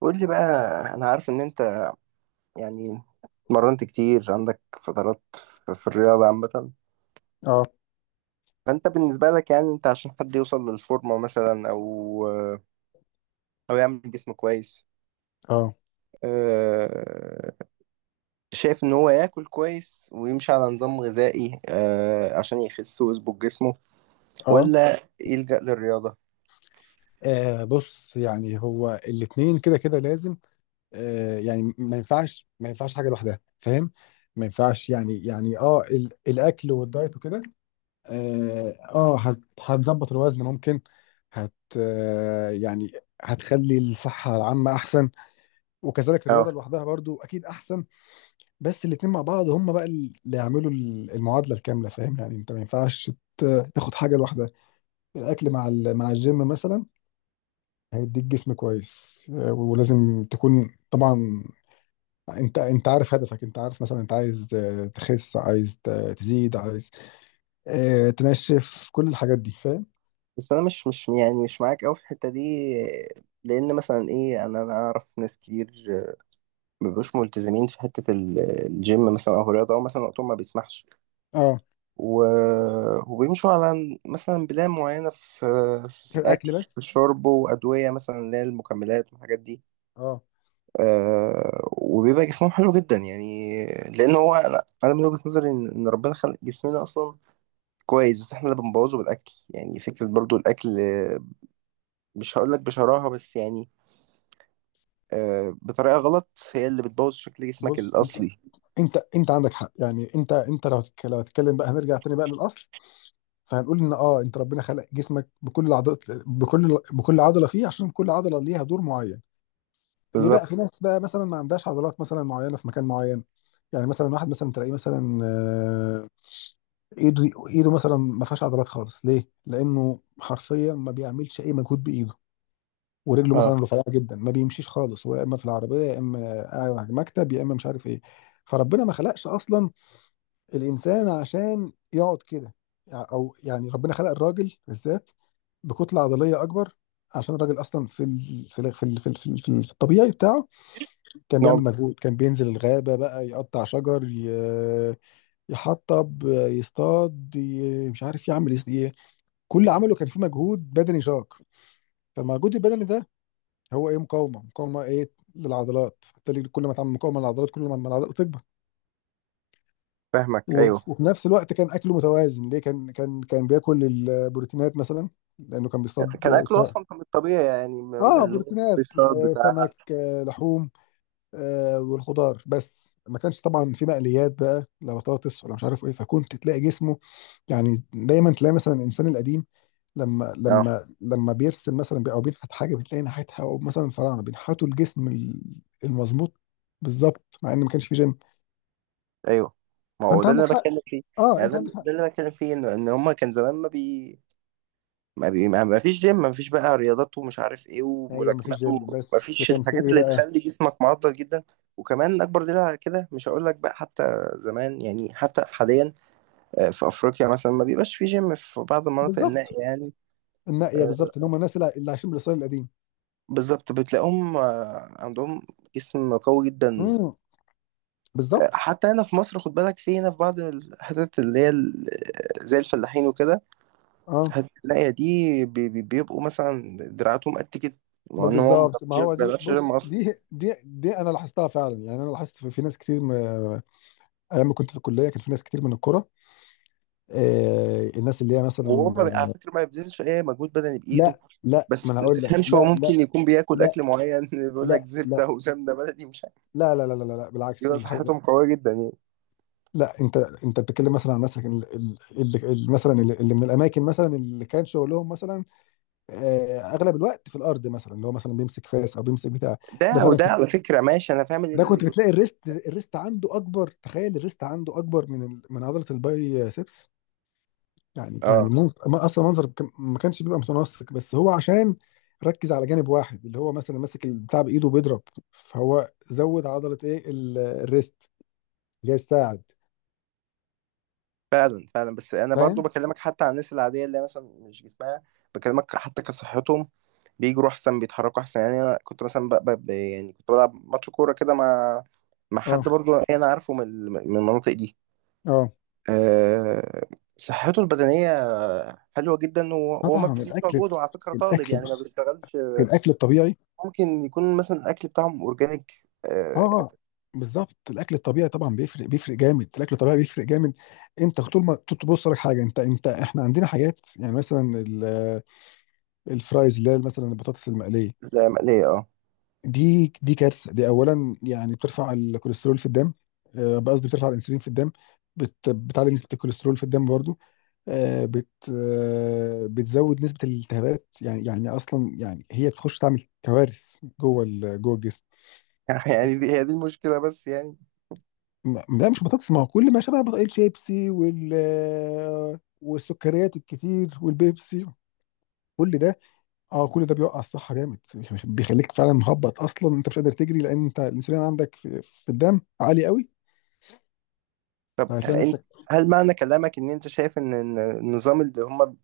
قول لي بقى. انا عارف ان انت، يعني، اتمرنت كتير. عندك فترات في الرياضة عامة، اه فانت بالنسبة لك يعني، انت عشان حد يوصل للفورمة مثلا، او او يعمل جسم كويس، اه آه، شايف ان هو ياكل كويس ويمشي على نظام غذائي عشان يخس ويظبط جسمه، اه ولا يلجأ للرياضة؟ آه، بص يعني هو الاتنين كده كده لازم. يعني ما ينفعش، ما ينفعش حاجه لوحدها، فاهم؟ ما ينفعش يعني، الاكل والدايت وكده. اه، هتظبط الوزن ممكن. هت آه يعني هتخلي الصحه العامه احسن، وكذلك اه. الرياضه لوحدها برضو اكيد احسن. بس الاتنين مع بعض هم بقى اللي يعملوا المعادله الكامله، فاهم؟ يعني انت ما ينفعش تاخد حاجه لوحدها. الاكل مع مع الجيم مثلا هيديك جسم كويس. ولازم تكون طبعا، انت عارف هدفك، انت عارف مثلا انت عايز تخس، عايز تزيد، عايز تنشف، كل الحاجات دي، فاهم؟ بس انا مش يعني مش معاك قوي في الحتة دي، لان مثلا ايه، انا اعرف ناس كتير مبيبقوش ملتزمين في حتة الجيم مثلا، أو الرياضة، أو مثلا وقتهم ما بيسمحش، اه، و... وبيمشوا على مثلا بلان معينة في في الاكل الأكل، بس. في الشرب، وأدوية مثلا اللي هي المكملات والحاجات دي، اه. وبيبقى جسمهم حلو جدا يعني. لأن هو، أنا من وجهة نظري إن ربنا خلق جسمنا أصلا كويس، بس إحنا اللي بنبوظه بالأكل. يعني فكرة برضو الأكل، مش هقولك بشراهة، بس يعني، بطريقة غلط، هي اللي بتبوظ شكل جسمك بص، انت الأصلي. انت انت عندك حق. يعني انت، لو هتتكلم بقى، هنرجع تاني بقى للاصل، فهنقول ان، انت ربنا خلق جسمك بكل العضلات، بكل عضله فيه، عشان كل عضله ليها دور معين. ليه بقى بالظبط. في ناس بقى مثلا ما عندهاش عضلات مثلا معينه في مكان معين؟ يعني مثلا واحد مثلا تلاقيه مثلا، ايده مثلا ما فيهاش عضلات خالص. ليه؟ لانه حرفيا ما بيعملش اي مجهود بايده، ورجله اه، مثلا رفيعه جدا، ما بيمشيش خالص. هو يا اما في العربيه، يا اما قاعد على المكتب، يا اما مش عارف ايه. فربنا ما خلقش اصلا الانسان عشان يقعد كده. يع- او يعني ربنا خلق الراجل بالذات بكتله عضليه اكبر، عشان الراجل اصلا في الطبيعي بتاعه كان بيعمل نوع. مجهود. كان بينزل الغابه بقى يقطع شجر، يحطب، يصطاد، مش عارف يعمل ايه. كل اللي عمله كان فيه مجهود بدني شاق. فالمجهود البدني ده هو ايه؟ مقاومه، مقاومه ايه؟ للعضلات. فبالتالي كل ما تعمل مقاومه للعضلات، كل ما العضلات تكبر. فاهمك. و- ايوه، وفي نفس الوقت كان اكله متوازن. ليه؟ كان بياكل البروتينات مثلا، لانه كان كان بيصطاد. اكله سواء اصلا كان الطبيعي يعني، اه، اللي هو بروتينات، بالصوت بتاع. سمك، لحوم، والخضار. بس ما كانش طبعا في مقليات بقى، لا بطاطس ولا مش عارف ايه، فكنت تلاقي جسمه. يعني دايما تلاقي مثلا الانسان القديم، لما اه. لما لما بيرسم مثلا بي- او بينحت حاجه، بتلاقي ناحيتها، او مثلا الفراعنه بينحتوا الجسم المظبوط بالظبط، مع ان ما كانش في جيم. ايوه، ما هو فانت ده اللي عندك انا حق، بتكلم فيه. اه يعني انت ده, عندك حق. ده اللي انا بتكلم فيه، ان هما كان زمان ما فيش جيم، ما فيش بقى رياضات ومش عارف ايه ايوه، ما فيش وملاكمات، جيم، وما بس فيش كان في الحاجات ايه اللي بقى؟ تخلي جسمك معضل جدا. وكمان اكبر دليل على كده، مش هقول لك بقى حتى زمان، يعني حتى حاليا، في افريقيا مثلا ما بيبقاش في جيم في بعض المناطق بالظبط، النائية يعني. النقيه آه، بالظبط، ان هم الناس اللي عايشين بالاصيل القديم. بالظبط، بتلاقيهم عندهم جسم قوي جدا. امم، بالظبط. حتى هنا في مصر، خد بالك، في هنا في بعض الحتت اللي هي زي الفلاحين وكده، اه، هتلاقي دي بيبقوا مثلا دراعاتهم قد كده، ما مع ان هو ما بالظبط، ما بيعرفش ما هو دي، بيعرفش بص يرمي اصلا. دي، دي انا لاحظتها فعلا. يعني انا لاحظت في ناس كتير، ايام ما كنت في الكليه كان في ناس كتير من الكوره، الناس اللي هي وهو مثلا. ما بي- على فكره ما بيبذلش اي مجهود بدني بايده. لا، لا، ما بس انا ما هقول لك، تفهمش، هو لا، ممكن لا، يكون بياكل لا، اكل معين، بيقول لا، لك زبده وسمنه بلدي، مش عارف. لا، لا، لا، لا، لا، لا، لا، بالعكس بيبقى الحاجه. صحتهم قويه جدا يعني. لا، انت بتتكلم مثلا عن الناس، اللي مثلا، اللي من الاماكن مثلا، اللي كان شغلهم مثلا اغلب الوقت في الارض، مثلا اللي هو مثلا بيمسك فاس او بيمسك بتاع. ده ده فعلا، وده على فكره، ماشي، انا فاهم ان ده كنت بتلاقي الريست عنده اكبر، تخيل الريست عنده اكبر من عضله الباي سيبس. يعني اه. منظر... ما- اصلا منظر كم- ما كانش بيبقى متناسق، بس هو عشان ركز على جانب واحد، اللي هو مثلا ماسك البتاع بايده بيضرب. فهو زود عضله ايه؟ الريست، اللي هي الساعد، فعلا فعلا. بس انا برضو فاهم؟ بكلمك حتى عن الناس العاديه، اللي هي مثلا مش جسمها، بكلمك حتى كصحتهم. بيجروا احسن، بيتحركوا احسن. يعني انا كنت مثلا يعني كنت بلعب ماتش كوره كده مع مع حد اه. برضو انا عارفه من المناطق دي. اه، أه... صحته البدنيه حلوه جدا، وهو ما طبعا بيبذلش الاكل، مجهود، وعلى فكره طالب الاكل، يعني، ما بيشتغلش. الطبيعي. ممكن يكون مثلا الاكل بتاعهم اورجانيك. أه... اه، بالظبط، الاكل الطبيعي طبعا بيفرق جامد، الاكل الطبيعي بيفرق جامد. انت طول ما تبص لك حاجه، انت انت احنا عندنا حاجات يعني مثلا الفرايز، اللي هي مثلا البطاطس المقليه. لا، مقليه، اه. دي كارثه، دي اولا يعني بترفع الكوليسترول في الدم. قصدي بترفع الانسولين في الدم، بتعلي نسبه الكوليسترول في الدم برضو. آه، بت آه، بتزود نسبه الالتهابات، يعني اصلا يعني هي بتخش تعمل كوارث جوه الجسم. يعني دي هي دي المشكله، بس يعني. لا مش بطاطس، ما هو كل ما شبه الشيبسي والسكريات الكتير والبيبسي. كل ده، اه كل ده بيوقع الصحه جامد، بيخليك فعلا مهبط، اصلا انت مش قادر تجري، لان انت الانسولين عندك في الدم عالي قوي، طب فهتلاقي انت، نفسك. هل معنى كلامك ان انت شايف إن النظام اللي هم،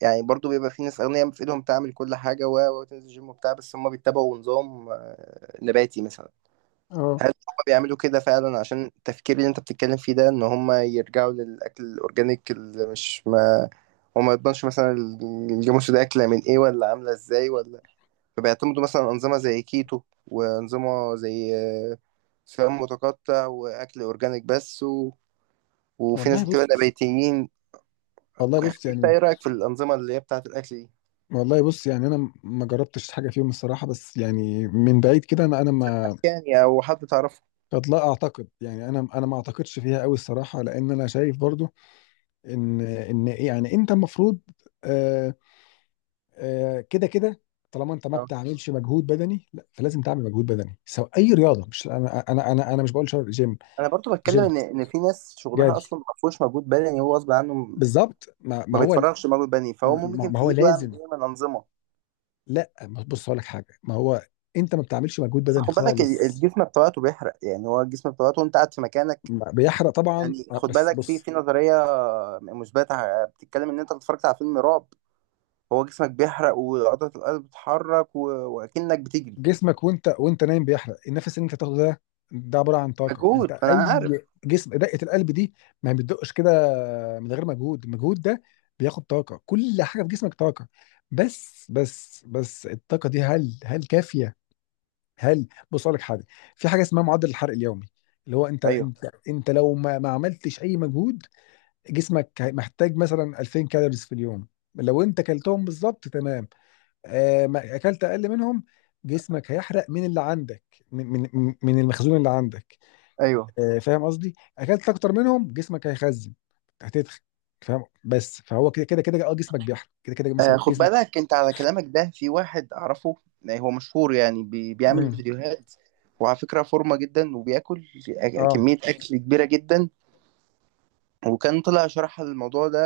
يعني برضو بيبقى فيه ناس اغنياء في ايدهم تعمل كل حاجه، وتنزل جيم وبتاع، بس هم بيتبعوا نظام نباتي مثلا، اه. هل هم بيعملوا كده فعلا عشان التفكير اللي انت بتتكلم فيه ده، ان هم يرجعوا للاكل الاورجانيك اللي مش ما، وما يضمنش مثلا الجاموس ده اكله من ايه ولا عامله ازاي ولا، فبيعتمدوا مثلا انظمه زي كيتو، وانظمه زي صيام متقطع، واكل اورجانيك بس، وفي والله ناس بتبقى بص نباتيين؟ والله يعني بص انت يعني ايه رايك في الانظمه اللي هي بتاعه الاكل دي؟ والله بص، يعني انا ما جربتش حاجه فيهم الصراحه، بس يعني من بعيد كده، انا ما يعني، او حد تعرفه؟ قد لا اعتقد، يعني انا ما اعتقدش فيها قوي الصراحه، لان انا شايف برضو ان إيه، يعني انت المفروض آه، كده كده، طالما انت ما اه. بتعملش مجهود بدني لا، فلازم تعمل مجهود بدني، سواء اي رياضه، مش، انا مش بقول جيم، انا برضو بتكلم جيم، ان في ناس شغلها جري. اصلا ما فيهوش مجهود بدني، هو غصب عنه بالظبط، ما ما هو، بيتفرغش مجهود بدني، فهو ما, ممكن ما في هو ايده يعمل لازم. ايه من انظمه؟ لا، بص هقول لك حاجه، ما هو انت ما بتعملش مجهود بس بدني خد بالك، خالص. الجسم بتاعته بيحرق، يعني هو الجسم بتاعته وانت قاعد في مكانك. بيحرق طبعا، يعني خد بس بالك في بص. نظريه مثبته، بتتكلم ان انت اتفرجت على فيلم رعب، هو جسمك بيحرق وعضله القلب بتتحرك، واكنك بتجري. جسمك وانت نايم بيحرق، النفس اللي انت تاخده ده، ده عباره عن طاقه. انت مجهود، ما اي، انا عارف. جسم، دقه القلب دي ما بتدقش كده من غير مجهود. المجهود ده بياخد طاقه، كل حاجه في جسمك طاقه. بس الطاقه دي، هل كافيه؟ هل، بص اقول لك حاجه، في حاجه اسمها معدل الحرق اليومي، اللي هو انت. ايوه. انت لو ما عملتش اي مجهود، جسمك محتاج مثلا 2000 كالوريز في اليوم. لو انت كلتهم بالظبط تمام. ما اكلت اقل منهم، جسمك هيحرق من اللي عندك، من المخزون اللي عندك. ايوه. فاهم قصدي؟ اكلت اكتر منهم جسمك هيخزن، هتدخل. فاهم؟ بس فهو كده، اه جسمك بيحرق كده كده مثلا خد جسمك. بالك انت على كلامك ده، في واحد اعرفه، هو مشهور يعني بيعمل امم. فيديوهات، وعلى فكرة فورمة جدا، وبياكل اه، كمية اكل كبيرة جدا، وكان طلع شرح الموضوع ده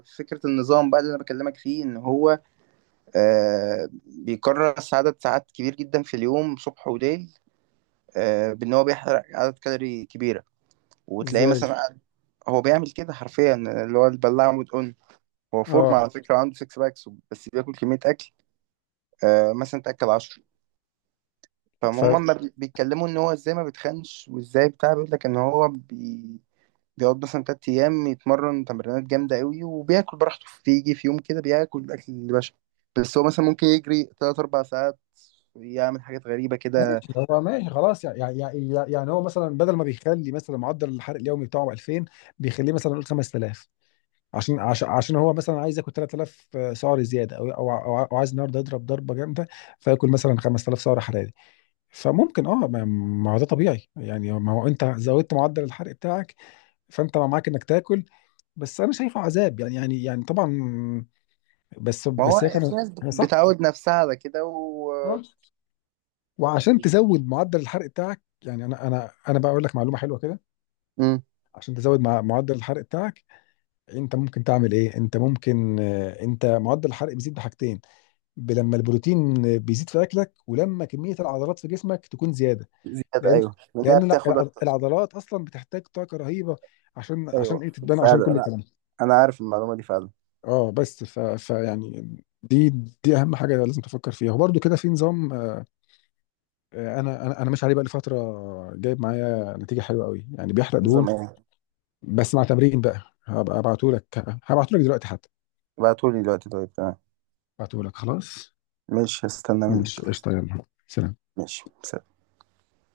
في فكرة النظام بقى اللي انا بكلمك فيه، ان هو آه بيكرس عدد ساعات كبير جدا في اليوم، صبح وليل، آه بان هو بيحرق عدد كالوري كبيرة. وتلاقيه ازاي؟ مثلا هو بيعمل كده حرفيا، اللي هو البلاعة مدقن. هو فورمة اه، على فكرة، وعنده سكس باكس، بس بياكل كمية اكل، آه مثلا تاكل 10. ف، فهم ما بي- بيتكلموا ان هو، ازاي ما بيتخنش، وازاي بتاع، بيقول لك ان هو بيقعد مثلا تلات ايام يتمرن تمرينات جامده قوي، وبياكل براحته، بيجي في يوم كده بياكل الاكل اللي باشا، بس هو مثلا ممكن يجري تلات اربع ساعات، يعمل حاجات غريبه كده. هو ماشي خلاص يعني، هو مثلا بدل ما بيخلي مثلا معدل الحرق اليومي بتاعه 2000، بيخليه مثلا نقول 5000. عشان هو مثلا عايز ياكل 3000 سعر زياده، او او او أو عايز النهارده يضرب ضربه جامده، فياكل مثلا 5000 سعر حراري. فممكن، اه ما هو ده طبيعي يعني، ما هو انت زودت معدل الحرق بتاعك، فانت معاك انك تاكل. بس انا شايفه عذاب، يعني، طبعا. بس ما هو بس هي كانت، في ناس هي صح. بتعود نفسها على كده. و... آه. وعشان تزود معدل الحرق بتاعك، يعني انا بقى اقول لك معلومه حلوه كده. مم. عشان تزود معدل الحرق بتاعك، انت ممكن تعمل ايه؟ انت ممكن، انت معدل الحرق بيزيد بحاجتين: لما البروتين بيزيد في اكلك، ولما كميه العضلات في جسمك تكون زياده، زياده، لان ايوه، لانها لان بتاخد اكتر. العضلات اصلا بتحتاج طاقه رهيبه، عشان ايوه ايه؟ تتبنى، عشان فعلا. كل انا، الكلام ده. انا عارف المعلومه دي فعلا. اه، بس ف... فيعني، دي دي اهم حاجه لازم تفكر فيها، وبرده كده في نظام، انا ماشي عليه بقى لي فتره، جايب معايا نتيجه حلوه قوي يعني، بيحرق دهون نظام ايه؟ بس مع تمرين بقى. هبقى ابعته لك، هبعته لك دلوقتي حتى، ابعتولي دلوقتي، طيب، تمام. ابعته لك خلاص. ماشي، هستنى منك. ماشي، قشطه، يلا سلام. ماشي، سلام.